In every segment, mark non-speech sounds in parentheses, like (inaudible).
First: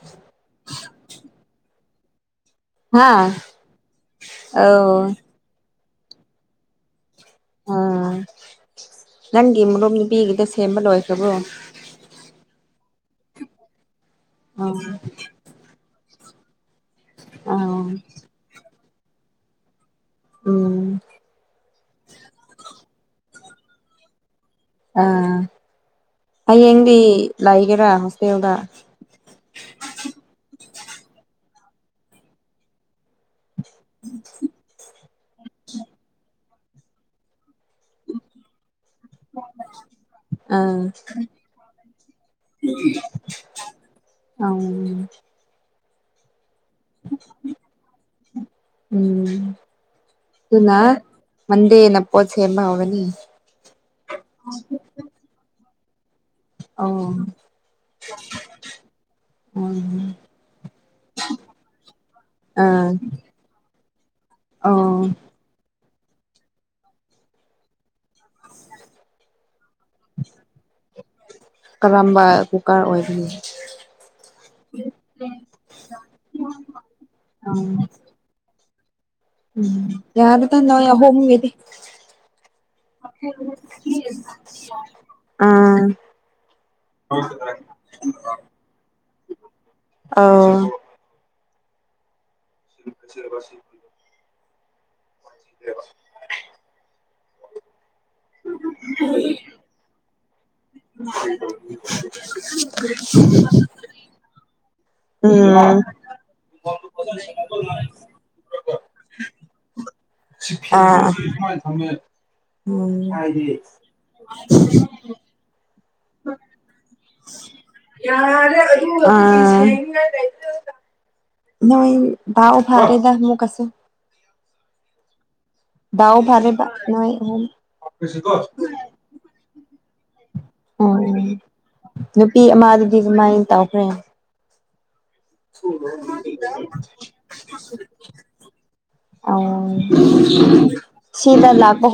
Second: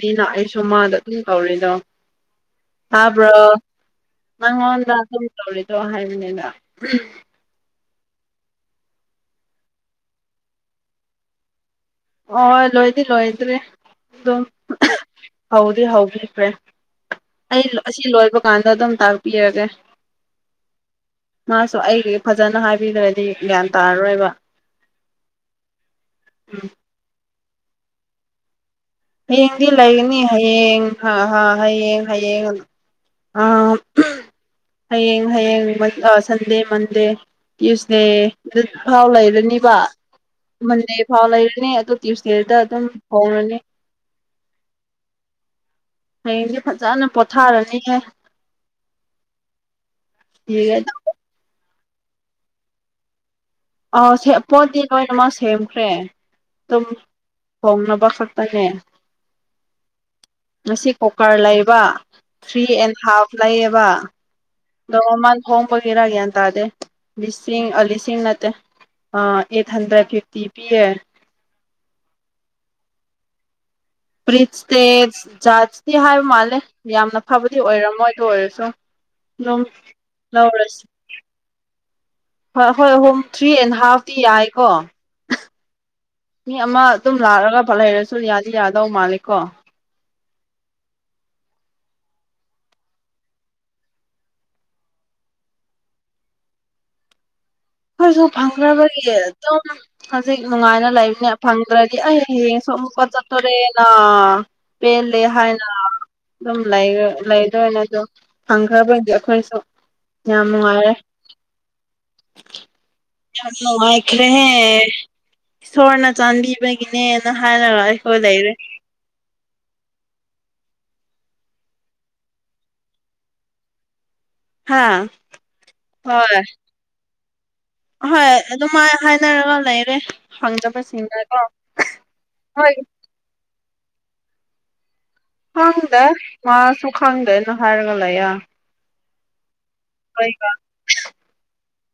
ꯅꯤꯅ ꯑꯩꯁꯨ ꯃꯥꯗ ꯑꯗꯨꯝ ꯀꯧꯔꯤꯗꯣ ꯍꯥ ꯐꯥꯕ꯭ꯔꯣ ꯅꯪꯉꯣꯟꯗ ꯑꯧ ꯑꯗꯨꯨꯝ ꯇꯧꯔꯤꯗꯣ ꯍꯥꯏꯕꯅꯤꯅ ꯎꯥ ꯅꯪꯒꯤ ꯃꯔꯨꯞ ꯅꯨꯄꯤꯒꯤꯗ ꯁꯦꯝꯕ ꯂꯣꯏꯈꯕ꯭ꯔꯣ ꯑꯣ ꯂꯣꯏꯗꯤ ꯂꯣꯏꯗ꯭ꯔꯦ ꯑꯗꯨꯝ ꯑꯥ ꯍꯧꯗꯤ ꯍꯧꯕꯤꯈ꯭ꯔꯦ ꯑꯩ ꯑꯥ ꯑꯁꯤ ꯂꯣꯏꯕ ꯀꯥꯟꯗ ꯑꯗꯨꯝ ꯇꯥꯛꯄꯤꯔꯒꯦ ꯎꯝ ꯃꯥꯁꯨ ꯑꯩꯒꯤ ꯐꯖꯅ ꯍꯥꯏꯕꯤꯗ꯭ꯔꯗꯤ ꯒ꯭ꯌꯥꯟ ꯇꯥꯔꯔꯣꯏꯕ ꯑꯥ ꯎꯝ ꯍꯌꯦꯡꯗꯤ ꯂꯥꯛꯒꯦꯔꯥ ꯍꯣꯁꯇꯦꯜꯗ ꯍꯌꯦꯡꯗꯤ ꯂꯩꯒꯅꯤ ꯍꯌꯦꯡ ꯍꯥ ꯍ ꯍꯌꯦꯡ ꯍꯌꯦꯡ ꯍꯌꯦꯡ ꯍꯌꯦꯡ ꯁꯟꯗꯦ ꯃꯟꯗꯦ ꯌꯨꯁꯅꯦ ꯑꯗꯨ ꯐꯥꯎ ꯂꯩꯔꯅꯤꯕ ꯑꯥ ꯃꯟꯗꯦ ꯐꯥꯎ ꯂꯩꯔꯅꯤ ꯑꯣ ꯇ꯭ꯌꯨꯁꯗꯦꯗ ꯑꯗꯨꯝ ꯍꯧꯔꯅꯤ ꯑ ꯍꯌꯦꯡꯁꯦ ꯐꯖꯅ ꯄꯣꯊꯥꯔꯅꯤꯍ ꯎꯝ ꯑꯗꯨꯅ ꯃꯟꯗꯦ ꯅ ꯄꯣꯁꯦꯃꯅꯤ ꯑ ꯄꯣꯠꯇꯤ ꯂꯣꯏꯅꯃꯛ ꯁꯦꯝꯈ꯭ꯔꯦ ꯑꯗꯨꯝ ꯑꯣ ꯍꯣꯡꯅꯕ ꯈꯛꯇꯅꯦ ꯎꯝ ꯉꯁꯤ ꯀꯨꯀꯔ ꯂꯩꯕ ꯊ꯭ꯔꯤ ꯑꯥ ꯑꯦꯟ ꯍꯥꯐ ꯂꯩꯌꯦꯕ ꯑꯣ ꯗꯃꯥꯟ ꯍꯣꯝ ꯄꯒꯦꯔꯒꯦꯦꯟ ꯇ ꯑꯗꯦ ꯑꯂꯤ ꯅꯠꯇꯦ ꯑꯩꯠ ꯍꯟꯗ꯭ꯔꯦꯠ ꯐꯤꯐꯇꯤ ꯄꯤꯌꯦ ꯀꯔꯝꯕ ꯀꯨꯀꯔ ꯑꯣꯏꯕꯅꯤ ꯄ꯭ꯔꯤꯁꯇꯦ ꯖꯥꯁꯇꯤ ꯍꯥꯏꯕ ꯃꯥꯜꯂꯦ ꯌꯥꯝꯅ ꯐꯕꯗꯤ ꯑꯥ ꯑꯣꯏꯔꯝꯃꯣꯏꯗ ꯑꯣꯏꯔꯁꯨ ꯑꯗꯨꯝ ꯎꯝ ꯌꯥꯔꯗ ꯅ ꯂꯧꯔꯁꯤ ꯌꯥ ꯍꯗꯤ ꯍꯣꯏ ꯍꯣꯏ ꯑꯍꯣꯨꯝ ꯊ꯭ꯔꯤ ꯑꯦꯟ ꯍꯥꯐꯇꯤ ꯌꯥꯏꯀꯣ ꯑꯥ ꯃꯤ ꯑꯃ ꯑꯗꯨꯝ ꯂꯥꯛꯂꯒ ꯐꯠ ꯍꯩꯔꯁꯨ ꯌꯥꯗꯤ ꯌꯥꯗꯧ ꯃꯥꯜꯂꯦꯀꯣ ꯑ ꯁꯤꯁꯤꯔꯕꯁꯤꯣ (inaudible) ꯑꯩꯈꯣꯏꯁꯨ ꯐꯪꯈ꯭ꯔꯕꯒꯤ ꯑꯗꯨꯝ ꯐꯖꯩ ꯅꯨꯡꯉꯥꯏꯅ ꯂꯩꯕꯅꯦ ꯐꯪꯗ꯭ꯔꯗꯤ ꯑꯩ ꯍꯌꯦꯡ ꯁꯣꯛꯃꯨꯛꯀꯣ ꯆꯠꯇꯣꯔꯦꯅ ꯄꯦꯜꯂꯦ ꯎꯝ ꯍꯥꯏꯅ ꯑꯗꯨꯝ ꯂꯩꯗꯣꯏꯅꯦ ꯑꯗꯣ ꯐꯪꯈ꯭ꯔꯕꯗꯤ ꯑꯩꯈꯣꯏꯁꯨ ꯌꯥꯝ ꯅꯨꯡꯉꯥꯏꯔꯦ ꯊꯝꯃꯦ ꯎꯝ ꯌꯥꯝ ꯍꯥꯏ ꯅꯨꯡꯉꯥꯏꯈ꯭ꯔꯦꯍꯦ ꯏꯁꯣꯔꯅ ꯆꯥꯟꯕꯤꯕꯒꯤꯅꯦꯅ ꯍꯥꯏꯔꯒ ꯑꯩꯈꯣꯏ ꯂꯩꯔꯦ ꯌꯥꯔꯦ ꯅꯣꯏ ꯎ ꯐꯔ ꯂꯩꯗꯥꯛ ꯃꯛ ꯑꯁ ꯍꯥꯥ ꯗꯎ ꯐꯔꯦ ꯅꯣꯏ ꯍ ꯍꯣꯏ ꯑꯗꯨꯝ ꯍꯥꯏꯅꯔꯒ ꯂꯩꯔꯦ ꯎꯝ ꯐꯪꯗꯕꯁꯤꯡꯅꯀꯣ ꯅꯨꯄꯤ ꯍꯣꯏ ꯑꯃꯗꯨꯗꯤ ꯀꯃꯥꯏꯅ ꯇꯧꯈ꯭ꯔꯦ ꯈꯪꯗꯦ ꯃꯥꯁꯨ ꯈꯪꯗꯦꯅ ꯍꯥꯏꯔꯒ ꯂꯩꯌꯦ ꯑ ꯑꯩꯈꯣꯏꯒ ꯁꯤꯗ ꯂꯥꯛ ꯣꯏ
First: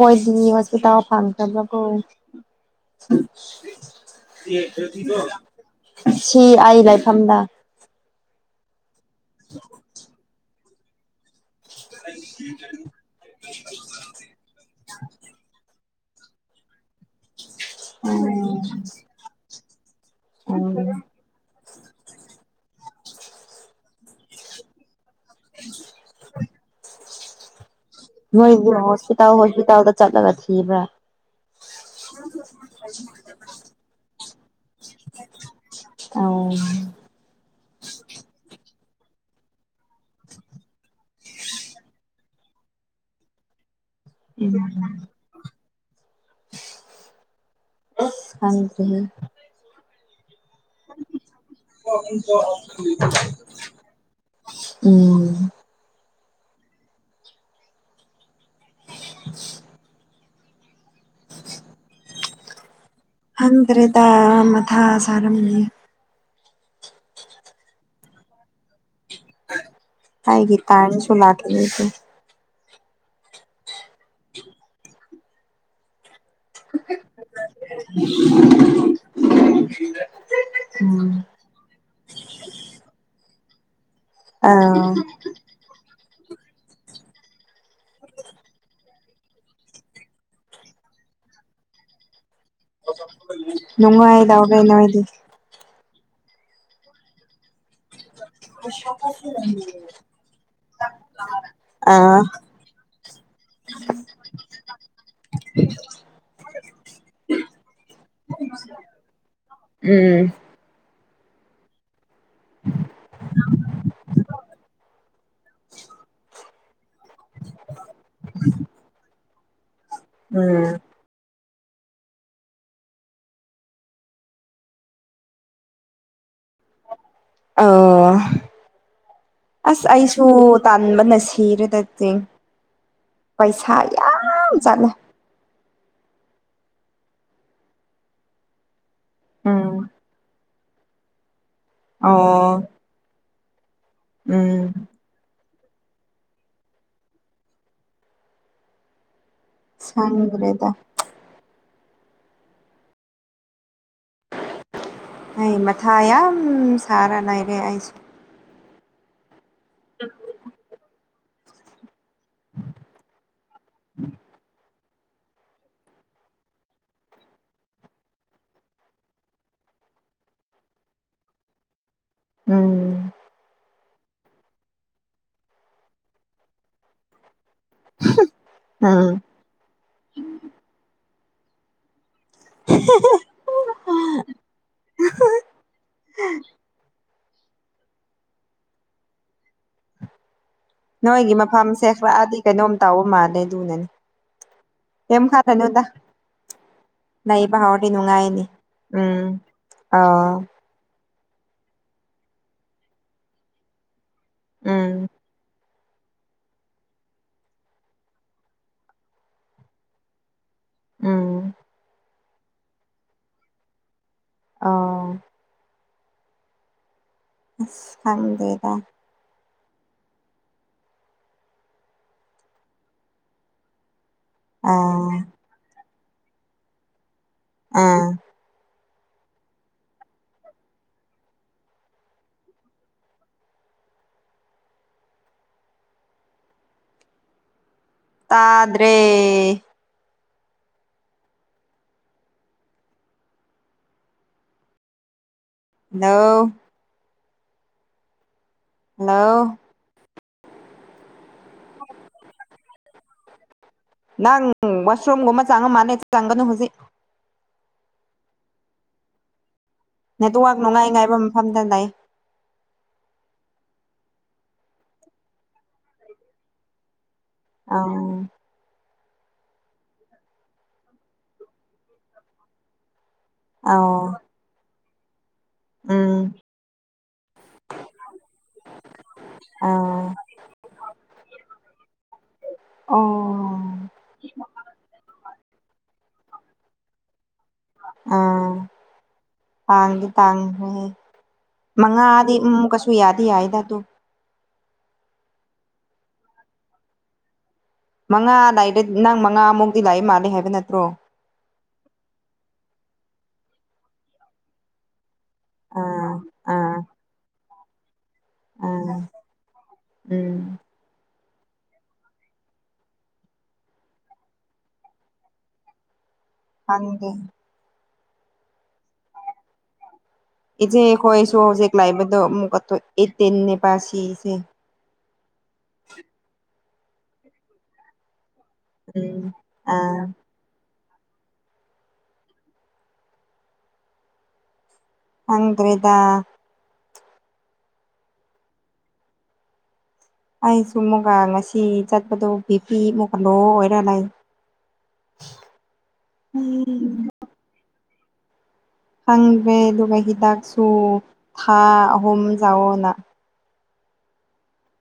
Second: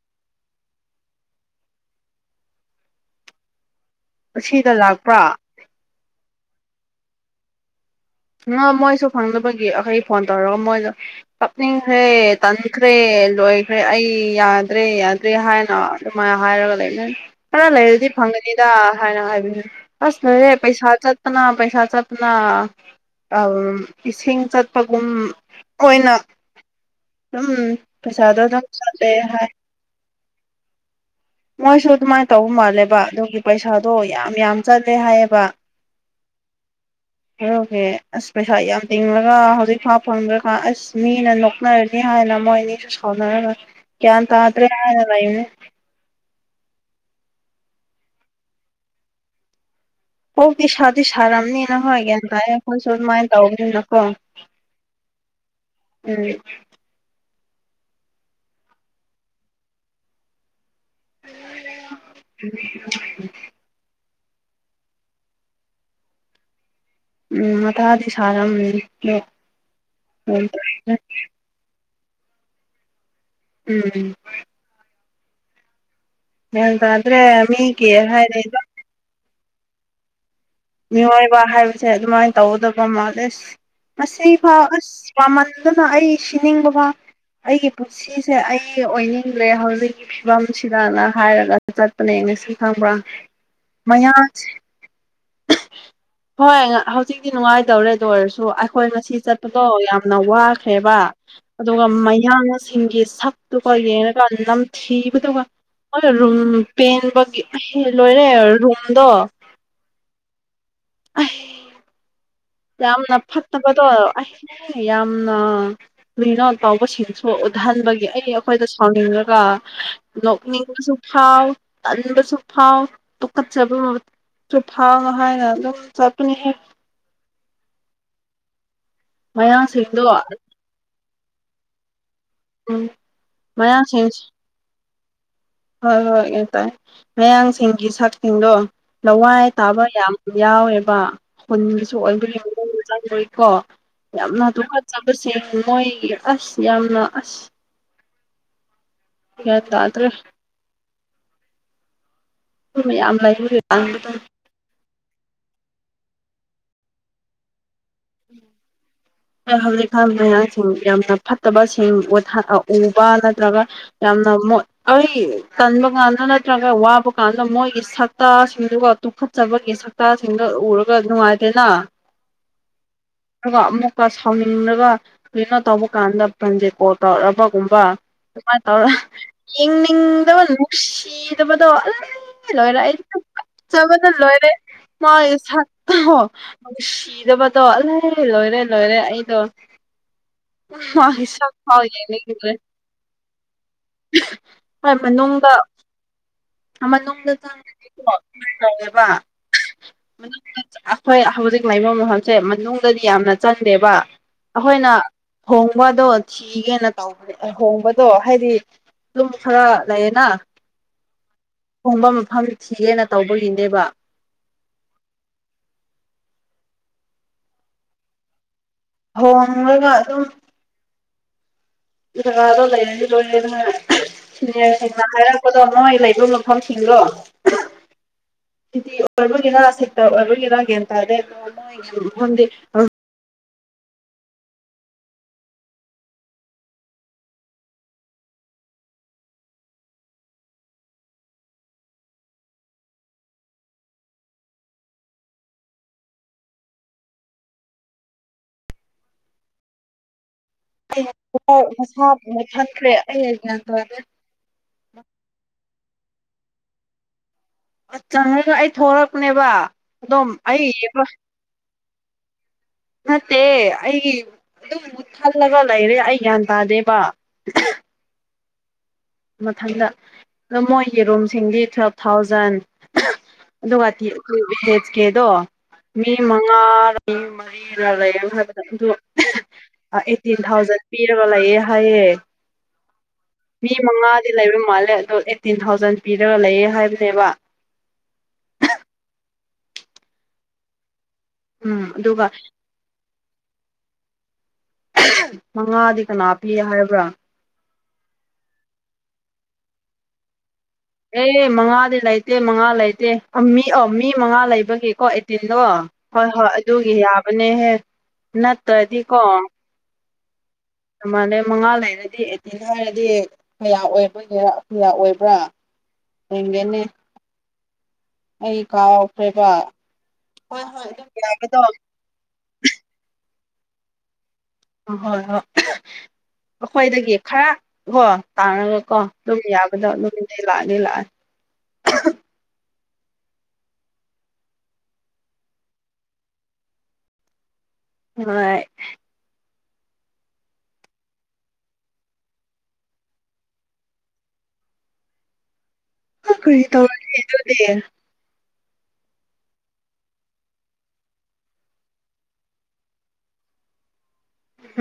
ꯍꯣꯁꯄꯤꯇꯥꯜ ꯐꯝ ꯆꯂꯕꯨ ꯑꯁꯤꯗ ꯂꯥꯛꯄ꯭ꯔꯥ ꯁꯤ ꯑꯩ ꯂꯥꯏꯐꯝꯗ ꯑ ꯃꯣꯏꯁꯨ ꯐꯪꯖꯕꯒꯤ ꯑꯩꯈꯣꯏ ꯐꯣꯟ ꯇꯧꯔꯒ ꯃꯣꯏꯗ ꯀꯞꯅꯤꯡꯈ꯭ꯔꯦ ꯇꯟꯈ꯭ꯔꯦ ꯂꯣꯏꯈ꯭ꯔꯦ ꯑꯩ ꯌꯥꯗ꯭ꯔꯦ ꯌꯥꯗ꯭ꯔꯦ ꯍꯥꯏꯅ ꯑꯗꯨꯃꯥꯏꯅ ꯍꯥꯏꯔꯒ ꯂꯩꯃꯤꯅꯤ ꯈꯔ ꯂꯩꯔꯗꯤ ꯎꯝ ꯐꯪꯒꯅꯤꯗ ꯍꯥꯏꯅ ꯍꯥꯏꯕꯤ ꯑꯁ ꯂꯩꯔꯦ ꯎꯝ ꯄꯩꯁꯥ ꯆꯠꯄꯅ ꯄꯩꯁꯥ ꯆꯠꯅ ꯏꯁꯤꯡ ꯆꯠꯄꯒꯨꯝ ꯑꯣꯏꯅ ꯑꯗꯨꯝ ꯄꯩꯁꯥꯗꯣ ꯃꯣꯏ ꯑꯗꯨꯝ ꯆꯠꯂꯦ ꯍꯣꯁꯄꯤꯇꯥꯜ ꯍꯥꯏ ꯍꯣꯁꯄꯤꯇꯥꯜꯗ ꯆꯠꯂꯒ ꯊꯤꯕ꯭ꯔ ꯃꯣꯏꯁꯨ ꯑꯗꯨꯃꯥꯏꯅ ꯇꯧꯕ ꯃꯥꯜꯂꯦꯕ ꯑꯗꯨꯒꯤ ꯄꯩꯁꯥꯗꯣ ꯌꯥꯝ ꯌꯥꯝ ꯆꯠꯂꯦ ꯍꯥꯏꯌꯦꯕ ꯑ ꯦ ꯑꯁꯃꯦꯁ ꯇꯤꯡꯡꯂꯒ ꯍꯧꯖꯤꯛꯐꯥꯎ ꯐꯪꯗ꯭ꯔꯀꯥꯟ ꯑꯁ ꯃꯤꯅ ꯅꯣꯛꯅꯔꯅꯤ ꯍꯥꯏꯅ ꯃꯣꯏ ꯑꯅꯤꯁꯨ ꯁꯥꯎꯅꯔꯒ ꯀꯌꯥ ꯊꯥ ꯇꯔꯦ ꯍꯥꯏꯅ ꯂꯅꯦ (unintelligible) ꯀꯣꯛꯇꯤ ꯁꯥꯗꯤ ꯁꯥꯔꯝꯅꯤꯅ ꯍꯣꯏ ꯒꯟ ꯇꯥꯏ ꯑꯩꯈꯣꯏꯁꯨ ꯑꯗꯨꯃꯥꯏꯅ ꯇꯧꯕꯅꯤꯅꯀꯣ ꯎꯝ ꯎꯝ (unintelligible) ꯍꯪ ꯇ꯭ꯔꯔꯤꯇꯥ ꯃꯊꯥ ꯁꯔ ꯃꯦ ꯎꯝ ꯑꯇꯥꯗꯤ ꯁꯥꯔꯝꯗꯤ ꯍꯥꯏꯒꯤ ꯇꯥꯅꯁꯨ ꯂꯥꯛꯀꯦ ꯂꯩꯦ ꯎꯝ ꯌꯥꯗꯗ꯭ꯔꯦ ꯃꯤꯒꯤꯦ ꯍꯥꯏ ꯎꯝ ꯃꯤꯑꯣꯏꯕ ꯍꯥꯏꯕꯁꯦ ꯑꯗꯨꯃꯥꯏꯅ ꯇꯧꯒꯗꯕ ꯃꯥꯂꯦ ꯑ ꯃꯁꯤꯐꯥꯎ ꯑꯁ ꯃꯃꯟꯗꯨꯅ ꯑꯩ ꯁꯤꯅꯤꯡꯕ ꯐꯥꯎ ꯑꯩꯒꯤ ꯄꯨꯟꯁꯤꯁꯦ ꯑꯩ ꯑꯣꯏꯅꯤꯡꯂꯦ ꯍꯧꯖꯤꯛꯀꯤ ꯐꯤꯕꯝꯁꯤꯗꯅ ꯍꯥꯏꯔꯒ ꯆꯠꯄꯅꯦ ꯁꯨ ꯈꯕ꯭ꯔꯥ ꯅꯅꯨꯡ ꯍꯥꯏꯗꯑꯒꯦꯩꯅꯣ ꯍꯥꯏꯗꯤ ꯎ ꯍꯣꯏ ꯍꯧꯖꯤꯛꯇꯤ ꯅꯨꯡꯉꯥꯏꯇꯧꯔꯦꯗꯣ ꯑꯣꯏꯔꯁꯨ ꯑꯩꯈꯣꯏ ꯉꯁꯤ ꯆꯠꯄꯗꯣ ꯌꯥꯝꯅ ꯋꯥꯈ꯭ꯔꯦꯕ ꯑꯗꯨꯒ ꯑꯥ ꯃꯌꯥꯡꯁꯤꯡꯒꯤ ꯁꯛꯇꯨꯒ ꯌꯦꯡꯉꯒ ꯅꯝꯊꯤꯕꯗꯨꯒ ꯍꯣꯏ ꯔꯨꯝ ꯄꯦꯟꯕꯒꯤ ꯂꯣꯏꯔꯦ ꯔꯨꯝꯗꯣ ꯎꯝ ꯑ ꯌꯥꯝꯅ ꯐꯠꯇꯕꯗꯣ ꯑꯩ ꯌꯥꯝꯅ ꯀꯨꯏꯅ ꯇꯥꯎꯕꯁꯤꯡꯁꯨ ꯑꯍꯟꯕꯒꯤ ꯑꯩ ꯑꯩꯈꯣꯏꯗ ꯁꯥꯎꯅꯤꯡꯉꯒ ꯎꯝ ꯅꯣꯛꯅꯤꯡꯕꯁꯨ ꯐꯥꯎ ꯑꯟꯗꯁꯨ ꯐꯥꯎ ꯇ ꯀꯠ ꯆꯦꯕ ꯁ ꯐꯥꯎꯅ ꯍꯥꯏꯅ ꯑꯗꯨꯝ ꯆꯠꯄꯅꯤ ꯍꯦꯛ ꯑꯣ ꯑꯁ ꯃꯌꯥꯡꯁꯤꯡꯗꯣ ꯑꯩꯁꯨ ꯇꯥꯟꯕꯅꯁ ꯊꯤꯔꯗ ꯆꯤꯡ ꯎꯝ ꯄꯩꯁꯥ ꯃꯌꯥꯡꯁꯤꯡ ꯌꯥꯝ ꯆꯠꯂꯦ ꯍꯣꯏ ꯍꯣꯏꯇꯥꯥꯏꯦ ꯃꯌꯥꯡꯁꯤꯡꯒꯤ ꯁꯛꯁꯤꯡꯗꯣ ꯂꯋꯥꯏ ꯇꯥꯕ ꯎꯝ ꯌꯥꯝ ꯌꯥꯎꯋꯦꯕ ꯈꯨꯨꯟꯒꯤꯁꯨ ꯑꯣꯏꯗꯔꯤ ꯑꯣ ꯆꯪꯗꯔꯤꯀꯣ ꯌꯥꯝꯅ ꯗꯨ ꯎꯝ ꯈꯠ ꯆꯕꯁꯦ ꯃꯣꯏ ꯑꯁ ꯌꯥꯝꯅ ꯑꯁ ꯒ꯭ꯌꯥꯟ ꯁꯉꯔꯦꯗ ꯌꯥꯝ ꯂꯩꯥꯏꯕꯔꯤ ꯑꯩ ꯃꯊꯥ ꯌꯥꯝ ꯌꯥꯝ ꯁꯔꯥꯅꯥꯏꯔꯦ ꯑꯩꯁꯨ ꯍꯧꯖꯤꯛꯀꯥꯟ ꯃꯌꯥꯝꯁꯤꯡ ꯌꯥꯝꯅ ꯐꯠꯇꯕꯁꯤꯡ ꯎꯕ ꯅꯠꯇ꯭ꯔꯒ ꯌꯥꯝꯅ ꯑꯩ ꯇꯟꯕ ꯀꯥꯟꯗ ꯅꯠꯇ꯭ꯔꯒ ꯋꯥꯕ ꯀꯥꯟꯗ ꯃꯣꯏꯒꯤ ꯁꯛꯇꯁꯤꯡꯗꯨꯒ ꯇꯨꯈꯠꯆꯕꯒꯤ ꯁꯛꯇꯥꯁꯤꯡꯒ ꯎꯔꯒ ꯅꯨꯡꯉꯥꯏꯗꯦꯅ ꯎꯝ ꯑꯗꯨꯒ ꯑꯃꯨꯛꯀ ꯁꯥꯎꯅꯤꯡꯂꯒ ꯀꯣꯏꯩꯅꯣ ꯇꯧꯕ ꯀꯥꯟꯗ ꯄ꯭ꯔꯟꯖꯦ ꯀꯣꯜ ꯇꯧꯔꯛꯔꯕ ꯨꯝꯕ ꯑꯗꯨꯃꯥꯏꯅ ꯇꯧꯔ ꯎꯝ ꯌꯦꯡꯅꯤꯡꯗꯕ ꯅꯨꯡꯁꯤꯗꯕꯗꯣ ꯂꯣꯏꯔꯦ ꯑꯩ ꯐꯠꯆꯕꯅ ꯂꯣꯏꯔꯦ ꯃꯥꯣ ꯁꯤꯔ ꯖꯕ ꯇꯣ ꯑꯜꯥꯏ ꯂꯣꯏꯔꯦ ꯂꯣꯏꯔꯦ ꯑꯩ ꯇꯣ ꯅꯣꯏꯒꯤ ꯃꯐꯝ ꯁꯦꯈꯂꯛꯑꯗꯤ ꯀꯩꯅꯣꯝ ꯇꯥꯎꯕ ꯃꯥꯜꯂꯦ ꯑꯗꯨꯅꯅꯦ ꯑꯦꯝ ꯈꯔꯦ ꯅꯗ ꯦꯕ ꯎꯝ ꯑꯥ ꯍꯣꯏ ꯍꯧꯖꯤ ꯛ ꯃꯥꯏꯕ ꯃꯐꯝꯁꯦ ꯃꯅꯨꯡꯗꯗꯤ ꯌꯥꯝꯅ ꯆꯪꯗꯦꯕ ꯑꯩꯈꯣꯏꯅ ꯎꯝ ꯍꯍꯣꯡꯕꯗꯣ ꯊꯤꯒꯦꯅ ꯇꯧꯕꯅꯦꯍꯣꯡꯕꯗꯣ ꯍꯥꯏꯗꯤ ꯑꯗꯨꯝ ꯈꯔ ꯂꯩꯌꯦꯅ ꯎꯝ ꯐꯝꯕ ꯃꯐꯝ ꯊꯤꯒꯦꯅ ꯇꯧꯕꯒꯤꯅꯦꯕ ꯑ ꯊꯪꯗꯦꯗ ꯑꯣ ꯑꯗꯨ ꯖꯒꯥꯗꯣ ꯂꯩꯔꯅꯤ ꯂꯣꯏꯔꯦ ꯑꯗꯨꯅ ꯁꯦꯡꯅ ꯑꯥ ꯍꯥꯏꯔꯛꯄꯗꯣ ꯅ ꯂꯩ ꯑꯗꯨ ꯃꯐꯝꯁꯤꯡꯗꯣ ꯑꯥ ꯁꯇꯤ ꯑꯣꯏꯕꯒꯤꯔꯥ ꯁꯦꯛꯇ ꯑꯣꯏꯕꯒꯤꯔꯥ ꯒ꯭ꯟ ꯇꯥꯔꯦ ꯑꯗꯨ ꯈꯪꯗꯦ ꯑ ꯇꯥꯗ꯭ꯔꯦ ꯅ ꯍꯜꯂꯣ ꯑꯩ ꯃꯁꯥꯨꯝꯕ ꯊꯈ꯭ꯔꯦ ꯑꯩ ꯅꯪ ꯋꯥꯁꯔꯨꯝꯒꯨꯝꯕ ꯆꯪꯉ ꯃꯥꯥꯟꯂꯦ ꯆꯪꯒꯅꯨ ꯍꯧꯖꯤꯛ ꯑ ꯆꯪꯉꯒ ꯑꯩ ꯊꯣꯛꯂꯛꯄꯅꯦꯕ ꯗꯣ ꯅꯦꯠꯋꯥꯛ ꯑꯩ ꯅꯨꯡꯉꯥꯏ ꯉꯥꯏꯕ ꯃꯐꯝꯗ ꯂꯩ ꯅꯠꯇ ꯑꯩꯒꯤ ꯑꯗꯨꯝ ꯊꯜꯂꯒ ꯂꯩꯔꯦ ꯑꯩ ꯒ꯭ꯌꯥꯟ ꯇꯥꯗꯦꯕ ꯑ ꯃꯊꯪꯗ ꯑꯗꯣ ꯃꯣꯏꯒꯤ ꯔꯨꯝꯁꯤꯡꯗꯤ ꯇꯨꯋꯦꯜꯞ ꯊꯥꯎꯖꯟ ꯑꯗꯨꯒ ꯑꯥꯎ ꯋꯥꯇꯤ ꯔꯦꯁꯀꯦꯗꯣ ꯃꯤ ꯎꯝ ꯃꯉꯥ ꯃꯤ ꯃꯔꯤꯔ ꯂꯩ ꯍꯥꯏꯕꯗ ꯑꯗꯨ ꯑꯥ ꯑꯩꯠꯇꯤꯟ ꯊꯥꯎꯖꯟ ꯄꯤꯔꯒ ꯂꯩꯥꯛꯑꯦ ꯍꯥꯏꯌꯦ ꯑꯣ ꯃꯤ ꯃꯉꯥꯗꯤ ꯂꯩꯕ ꯃꯥꯜꯂꯦ ꯑꯗꯣ ꯑꯩꯠꯇꯤꯟ ꯊꯥꯎꯖꯟ ꯄꯤꯔꯒ ꯂꯩꯌꯦ ꯍꯥꯏꯕꯅꯦꯕ ꯑꯥ ꯇꯥꯡꯒꯤ ꯇꯥꯡꯉ꯭ꯔꯦꯦ ꯎꯝ ꯑꯗꯨꯒ ꯃꯉꯥꯗꯤ ꯀꯩꯁꯨ ꯌꯥꯗ ꯍꯥꯏꯏꯗꯇꯣ ꯃꯉꯥꯗꯤ ꯀꯅꯥ ꯄꯤ ꯍꯥꯏꯕ꯭ꯔꯥ ꯃꯉꯥ ꯂꯥꯏꯏꯗ ꯅꯪ ꯃꯉꯥꯃꯨꯛꯇꯤ ꯂꯥꯛꯏ ꯃꯥꯜꯂꯦ ꯍꯥꯏꯕ ꯅꯠꯇꯦ ꯑꯦ ꯃꯉꯥꯗꯤ ꯂꯩꯇꯦ ꯃꯉꯥ ꯂꯩꯇꯦ ꯃꯤ ꯑ ꯃꯤ ꯃꯉꯥ ꯂꯩꯕꯒꯤꯀꯣ ꯇꯤꯟꯗꯣ ꯑꯥ ꯍꯣꯏ ꯍꯣꯏ ꯑꯥ ꯑꯗꯨꯒꯤ ꯌꯥꯕꯅꯦꯍꯦ ꯑꯥ ꯅꯠꯇ꯭ꯔꯗꯤꯀꯣ ꯎꯝ ꯃꯥꯥꯟꯅ ꯃꯉꯥ ꯂꯩꯔꯗꯤ ꯑꯦꯇꯤꯟ ꯍꯥꯏꯔꯗꯤ ꯀꯌꯥ ꯑꯣꯏꯕꯒꯦꯔꯥ ꯀꯌꯥ ꯑꯣꯏꯕ꯭ꯔꯥ ꯍꯦꯟꯅ ꯈꯪꯗꯦ ꯑꯩ ꯀꯥꯎꯈ꯭ꯔꯦꯕ ꯍꯣꯏ ꯏꯁꯦ ꯍꯣꯏ ꯑꯗꯨꯝ ꯀꯣꯏꯁꯨ ꯌꯥꯕꯗꯣ ꯍꯧꯖꯤꯛ ꯍꯣꯏ ꯂꯥꯏꯕꯗ ꯑꯃꯨꯛꯊ ꯇ ꯄꯁꯤꯁꯦ ꯑ ꯍꯣꯏ ꯍꯣꯏ (unintelligible) ꯑꯩꯈꯣꯏꯗꯒꯤ ꯈꯔ ꯍꯣ ꯇꯥꯡꯔꯒ ꯀꯣ ꯎꯝ ꯑꯗꯨꯝ ꯌꯥꯕꯗꯣ ꯑꯥ ꯅꯨꯃꯤꯠꯩ ꯂꯥꯛꯑꯦ ꯂ ꯑꯗ꯭ꯔꯦꯗ ꯍꯣꯏ ꯑꯩꯁꯨ ꯑꯃꯨꯛꯀ ꯉꯁꯤ ꯆꯠꯄꯗꯣ ꯕꯤ ꯄꯤ ꯃꯨꯛꯀ ꯂꯣ ꯑꯣꯏꯔ ꯂꯩ (unintelligible) ꯇꯗ ꯈꯪꯗ꯭ꯔꯦ ꯑꯗꯨꯒ ꯍꯤꯗꯥꯛꯁꯨ ꯊꯥ ꯑꯍꯨꯝ ꯌꯥꯑꯣꯅ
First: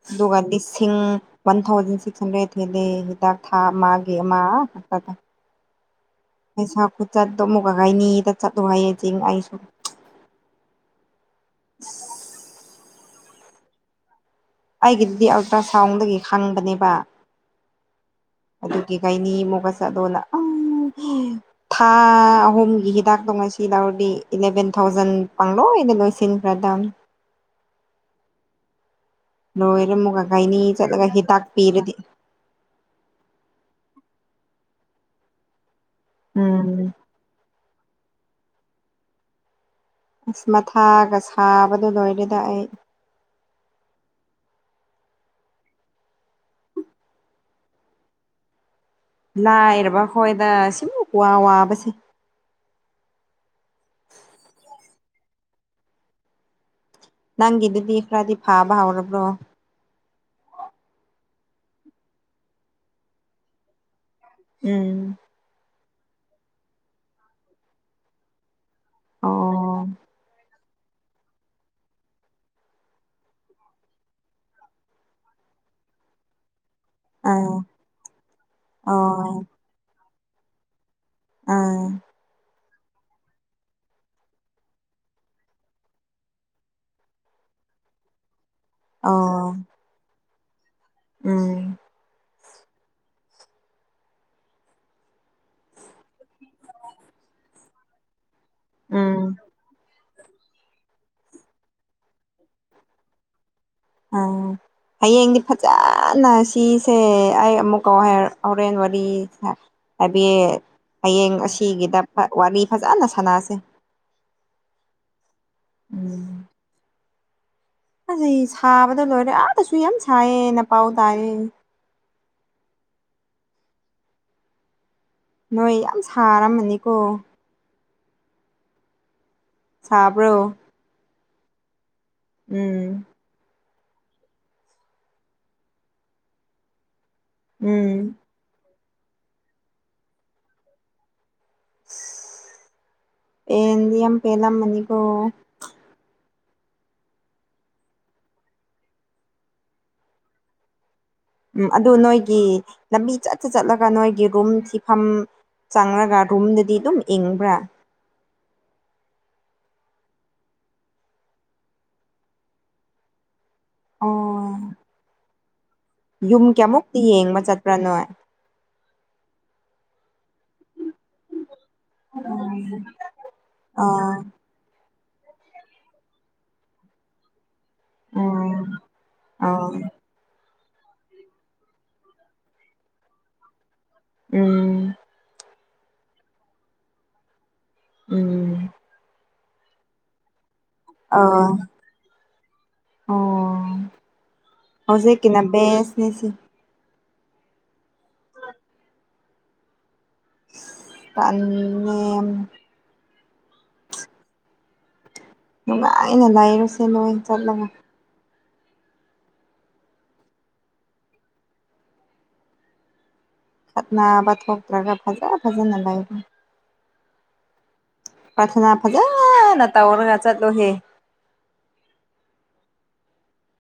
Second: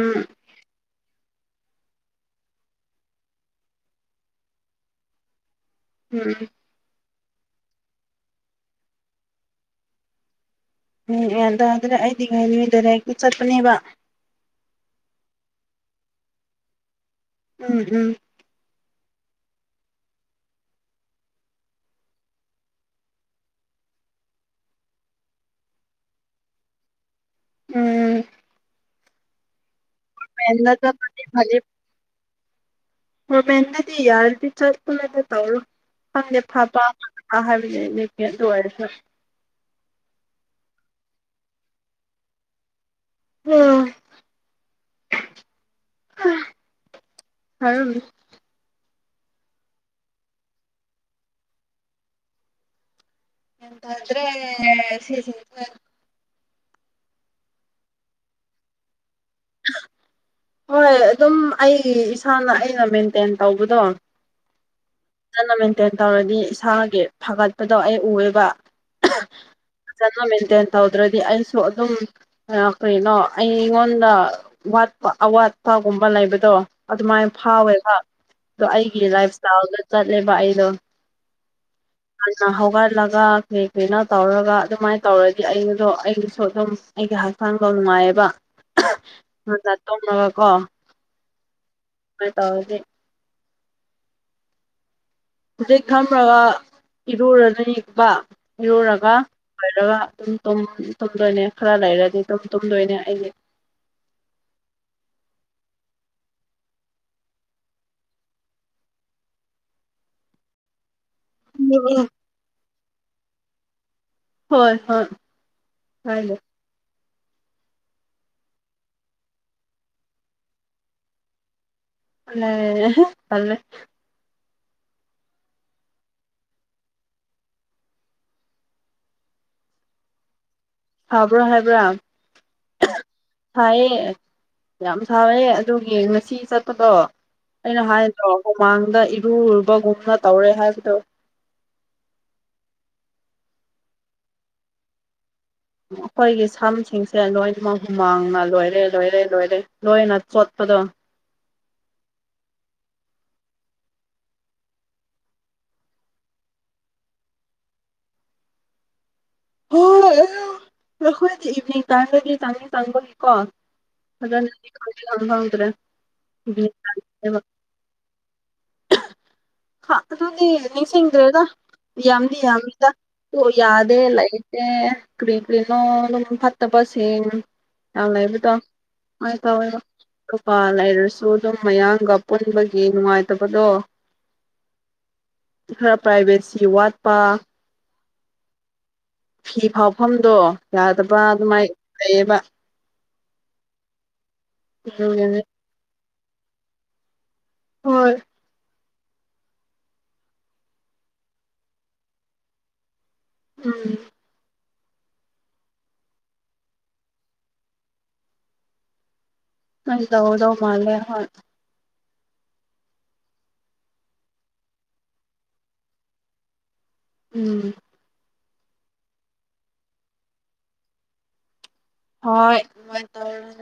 ꯎꯝ ꯗꯨꯒꯥꯗꯤꯁꯤꯡ ꯋꯥꯟ ꯊꯥꯎꯖꯟ ꯁꯤꯛꯁ ꯍꯟꯗ꯭ꯔꯦꯗ ꯊꯦꯂꯦ ꯍꯤꯗꯥꯛ ꯊꯥ ꯑꯃꯒꯤ ꯑꯃ ꯎꯝ ꯄꯩꯁꯥ ꯀꯆꯠꯇꯣ ꯑꯃꯨꯛ ꯀꯒꯥꯏꯅꯤꯗ ꯆꯠꯂꯨ ꯍꯥꯏꯌꯦ ꯆꯤꯡ ꯑꯩ ꯁꯨꯝ ꯎꯝ ꯌꯥꯟ ꯇꯥꯗ꯭ꯔꯦ ꯑꯩꯗꯤ ꯉꯥꯏ ꯅꯨꯃꯤꯗꯔ ꯍꯦꯛꯇ ꯆꯠꯄꯅꯦꯕ ꯑꯩꯒꯤꯗꯨꯗꯤ ꯑꯜꯇ꯭ꯔꯥꯁꯥꯎꯟꯗꯒꯤ ꯈꯪꯕꯅꯦꯕ ꯎꯝ ꯍꯝ ꯑꯗꯨꯒꯤꯒꯩꯅꯤ ꯑꯃꯨꯛꯀ ꯆꯠꯗꯣꯅ ꯑ ꯊꯥ ꯑꯍꯨꯝꯒꯤ ꯍꯤꯗꯥꯛꯇꯣꯡꯉꯥꯏꯁꯤ ꯌꯥꯎꯔꯗꯤ ꯏꯂꯚꯦꯟ ꯊꯥꯎꯖꯟ ꯄꯥꯡꯂꯣ ꯏ ꯂꯣꯏꯁꯤ꯭ꯔꯥꯗꯝ ꯎꯝ ꯂꯣꯏꯔꯝꯃꯨꯒꯈꯥꯏꯅꯤ ꯇ꯭ꯔꯦꯟꯗ ꯆꯠꯂꯒ ꯍꯤꯗꯥꯛ ꯄꯤꯔꯗꯤ ꯣꯔꯃꯦꯟꯗꯗꯤ ꯌꯥꯔꯗꯤ ꯆꯨꯗ ꯇꯧꯔꯣ ꯈꯪꯗꯦ ꯐꯕ ꯎꯝ ꯍꯥꯏꯕ ꯦ ꯇꯋꯥꯔꯁ ꯑꯁ ꯃꯊꯥꯒ ꯁꯥꯕꯗꯣ ꯂꯣꯏꯔꯦꯗ ꯑꯩ ꯐ ꯍꯔ ꯂꯥꯏꯔꯕ ꯈꯣꯏꯗ ꯁꯤꯃ ꯀ ꯋꯥ ꯋꯥꯕꯁꯦ ꯌꯦꯗꯗ꯭ꯔꯦ ꯁꯤꯁꯤ ꯅꯪꯒꯤꯗꯨꯗꯤ ꯈꯔꯗꯤ ꯐꯥꯕ ꯍꯧꯥꯎꯔꯕ꯭ꯔꯣ ꯍꯣꯏ ꯑꯗꯨꯝ ꯑꯩ ꯏꯁꯥꯅ ꯑꯩꯅ ꯃꯦꯟꯇꯦꯟ ꯇꯧꯕꯗꯣ ꯎꯝ ꯐꯖꯅ ꯃꯦꯟꯇꯦꯟ ꯇꯧꯔꯅꯤ ꯏꯁꯥꯒꯤ ꯐꯒꯠꯄꯗꯣ ꯑꯩ ꯎꯑꯦꯕ ꯑꯣ ꯐꯖꯅ ꯃꯦꯟꯇꯦꯟ ꯇꯧꯗ꯭ꯔꯗꯤ ꯑꯩꯁꯨ ꯑꯗꯨꯝ ꯀꯩꯅꯣ ꯑꯩꯉꯣꯟꯗ ꯋꯥꯠꯄ ꯑꯋꯥꯠꯄꯒꯨꯝꯕ ꯂꯩꯕꯗꯣ ꯑꯗꯨꯃꯥꯏꯅ ꯑꯥ ꯐꯥꯎꯋꯦꯕ ꯑꯗꯣ ꯑꯩꯒꯤ ꯑꯣ ꯂꯥꯏꯐ ꯏꯁꯇꯥꯏꯜꯗ ꯆꯠꯂꯦꯕ ꯑꯩꯗꯣ ꯑꯥ ꯑꯥ ꯍꯒ ꯆꯠꯂꯒ ꯀꯩ ꯀꯔꯤꯩꯅ ꯇꯧꯔꯒ ꯑꯗꯨꯃꯥꯏꯅ ꯇꯧꯔꯗꯤ ꯑꯩꯗꯣ ꯑꯩꯒꯤꯁꯨ ꯑꯗꯨꯝ ꯑꯩꯒꯤ ꯍꯛꯆꯥꯡꯗ ꯅꯨꯡꯉꯥꯏ ꯃꯌꯦꯕ ꯑ ꯍꯖ ꯇꯣꯡꯉꯒ ꯀꯣ ꯎꯝ ꯇ ꯍꯧꯦ ꯍꯧꯖꯤꯛ ꯈꯝꯃꯒꯏ ꯏꯔꯨꯔꯗꯤꯀ ꯏꯔꯨꯔꯒ ꯎꯝ ꯂꯣꯏꯔꯒ ꯨꯝ ꯇꯨꯝꯗꯣꯏꯅꯦ ꯈꯔ ꯂꯩꯔꯗꯤ ꯇꯨꯝ ꯇꯨꯝꯗꯣꯏꯅꯦ ꯑꯩꯁ ꯑꯝ ꯍꯌꯦꯡꯗꯤ ꯐꯖꯅ ꯁꯤꯁꯦ ꯑꯩ ꯑꯃꯨꯛꯀꯥꯎ ꯍꯣꯔꯦꯟ ꯋꯥꯔꯤ ꯍꯥꯏꯕꯤ ꯍꯌꯦꯡ ꯑꯁꯤꯒꯤꯗ ꯋꯥꯔꯤ ꯐꯖꯅ ꯁꯥꯟꯅꯁꯦ ꯍꯣꯏ ꯍꯣꯏ ꯍꯥꯏꯗꯦ ꯎꯝ ꯑꯁꯤ ꯁꯥꯕꯗ ꯂꯣꯏꯔꯦ ꯑꯥꯗꯁꯨ ꯌꯥꯝ ꯁꯥꯏꯌꯦꯅ ꯄꯥꯎ ꯇꯥꯔꯦ ꯑꯦ ꯅꯣꯏ ꯌꯥꯝ ꯁꯥꯔꯝꯃꯅꯤꯀꯣ ꯁꯥꯕ꯭ꯔꯣ ꯍꯥꯕ꯭ꯔꯥ ꯍꯥꯏꯕ꯭ꯔꯥ ꯎꯝ ꯊꯥꯏꯌꯦ ꯌꯥꯝ ꯊꯋꯦ ꯑꯗꯨꯒꯤ ꯉꯁꯤ ꯆꯠꯄꯗꯣ ꯑꯩꯅ ꯎꯝ ꯍꯥꯏꯗ꯭ꯔꯣ ꯍꯨꯃꯥꯡꯗ ꯏꯔꯨꯨꯕꯒꯨꯝꯅ ꯇꯧꯔꯦ ꯍꯥꯏꯕꯗꯣ ꯑꯦꯗꯤ ꯄꯦꯂ ꯃꯅꯤꯀꯣ ꯑꯩꯈꯣꯏꯒꯤ ꯁꯝꯁꯤꯡꯁꯦ ꯂꯣꯏꯅꯃꯛ ꯍꯨꯃꯥꯡꯅ ꯂꯣꯏꯔꯦ ꯂꯣꯏꯔꯦ ꯂꯣꯏꯔꯦ ꯂꯣꯏꯅ ꯆꯣꯠꯄ ꯑꯗꯣ ꯎꯝ ꯑꯗꯨ ꯅꯣꯏꯒꯤ ꯂꯝꯕꯤ ꯆꯠꯇꯠꯇ ꯆꯠꯂꯒ ꯅꯣꯏꯒꯤ ꯔꯨꯝ ꯊꯤꯐꯝ ꯆꯪꯔꯒ ꯔꯨꯝꯗꯗꯤ ꯑꯗꯨꯝ ꯏꯪꯕ꯭ꯔꯥ ꯍꯣꯏꯣꯏ ꯑꯩꯈꯣꯏꯗꯤ ꯏꯚꯅꯤꯡ ꯇꯥꯏꯝꯗꯤ ꯆꯪꯉ ꯆꯪꯕꯒꯤ ꯀꯣ (unintelligible) ꯑꯣ ꯌꯨꯝ ꯀꯌꯥꯃꯨꯛꯇꯤ ꯌꯦꯡꯕ ꯆꯠꯄ꯭ꯔꯥꯅꯣꯏ ꯍꯥ ꯑꯗꯨꯗꯤ ꯅꯤꯡꯁꯤꯡꯗ꯭ꯔꯦꯗ ꯌꯥꯝꯗꯤ ꯌꯥꯝꯃꯤꯗ ꯑꯣ ꯌꯥꯗꯦ ꯑꯥ ꯂꯩ ꯑꯦ ꯀ ꯀꯅꯣ ꯐꯠꯇ ꯄꯁꯦ ꯌꯥꯝ ꯂꯩꯕꯗꯣ ꯎꯝ ꯍ ꯑꯥ ꯇꯧꯋꯦꯕ ꯄ ꯂꯩꯔꯁꯨ ꯑꯗꯨꯝ ꯃꯌꯥꯡꯒ ꯄꯨꯟꯕꯒꯤ ꯅꯨꯡꯉꯥꯏꯇꯕꯗꯣ ꯎꯝ ꯈꯔꯥ ꯄ꯭ꯔꯥꯏꯚꯦꯠꯁꯤ ꯋꯥꯠꯄꯥ ꯎꯝ ꯐꯤ ꯐꯥꯎꯐꯝꯗꯣ ꯌꯥꯗꯕ꯭ꯔ ꯑꯥ ꯑꯗꯨꯃꯥꯏꯅ ꯂꯩꯌꯦꯕ ꯑꯣ ꯍꯧꯖꯤꯦ ꯀꯅꯥ ꯑꯗꯨꯒꯤꯅꯤ ꯦꯁꯅꯦꯁꯤ ꯍ (unintelligible) ꯎꯝ ꯅꯨꯡꯉꯥꯏꯅ ꯂꯩꯔꯨꯁꯦ ꯅꯣꯏ ꯆꯠꯂꯒꯥ ꯑꯗꯧꯗꯧ ꯃꯥꯂꯦ ꯍꯣꯏ ꯈꯠꯅꯥ ꯊꯣꯛꯇ꯭ꯔꯥꯒ ꯐꯖꯥ ꯐꯖꯥꯅꯥ ꯂꯩꯥꯏꯗ ꯎꯝ ꯄ꯭ꯔꯊꯅꯥ ꯐꯖꯅ ꯇꯧꯔꯒ ꯆꯠꯂꯨꯍꯦ ꯍꯣꯏ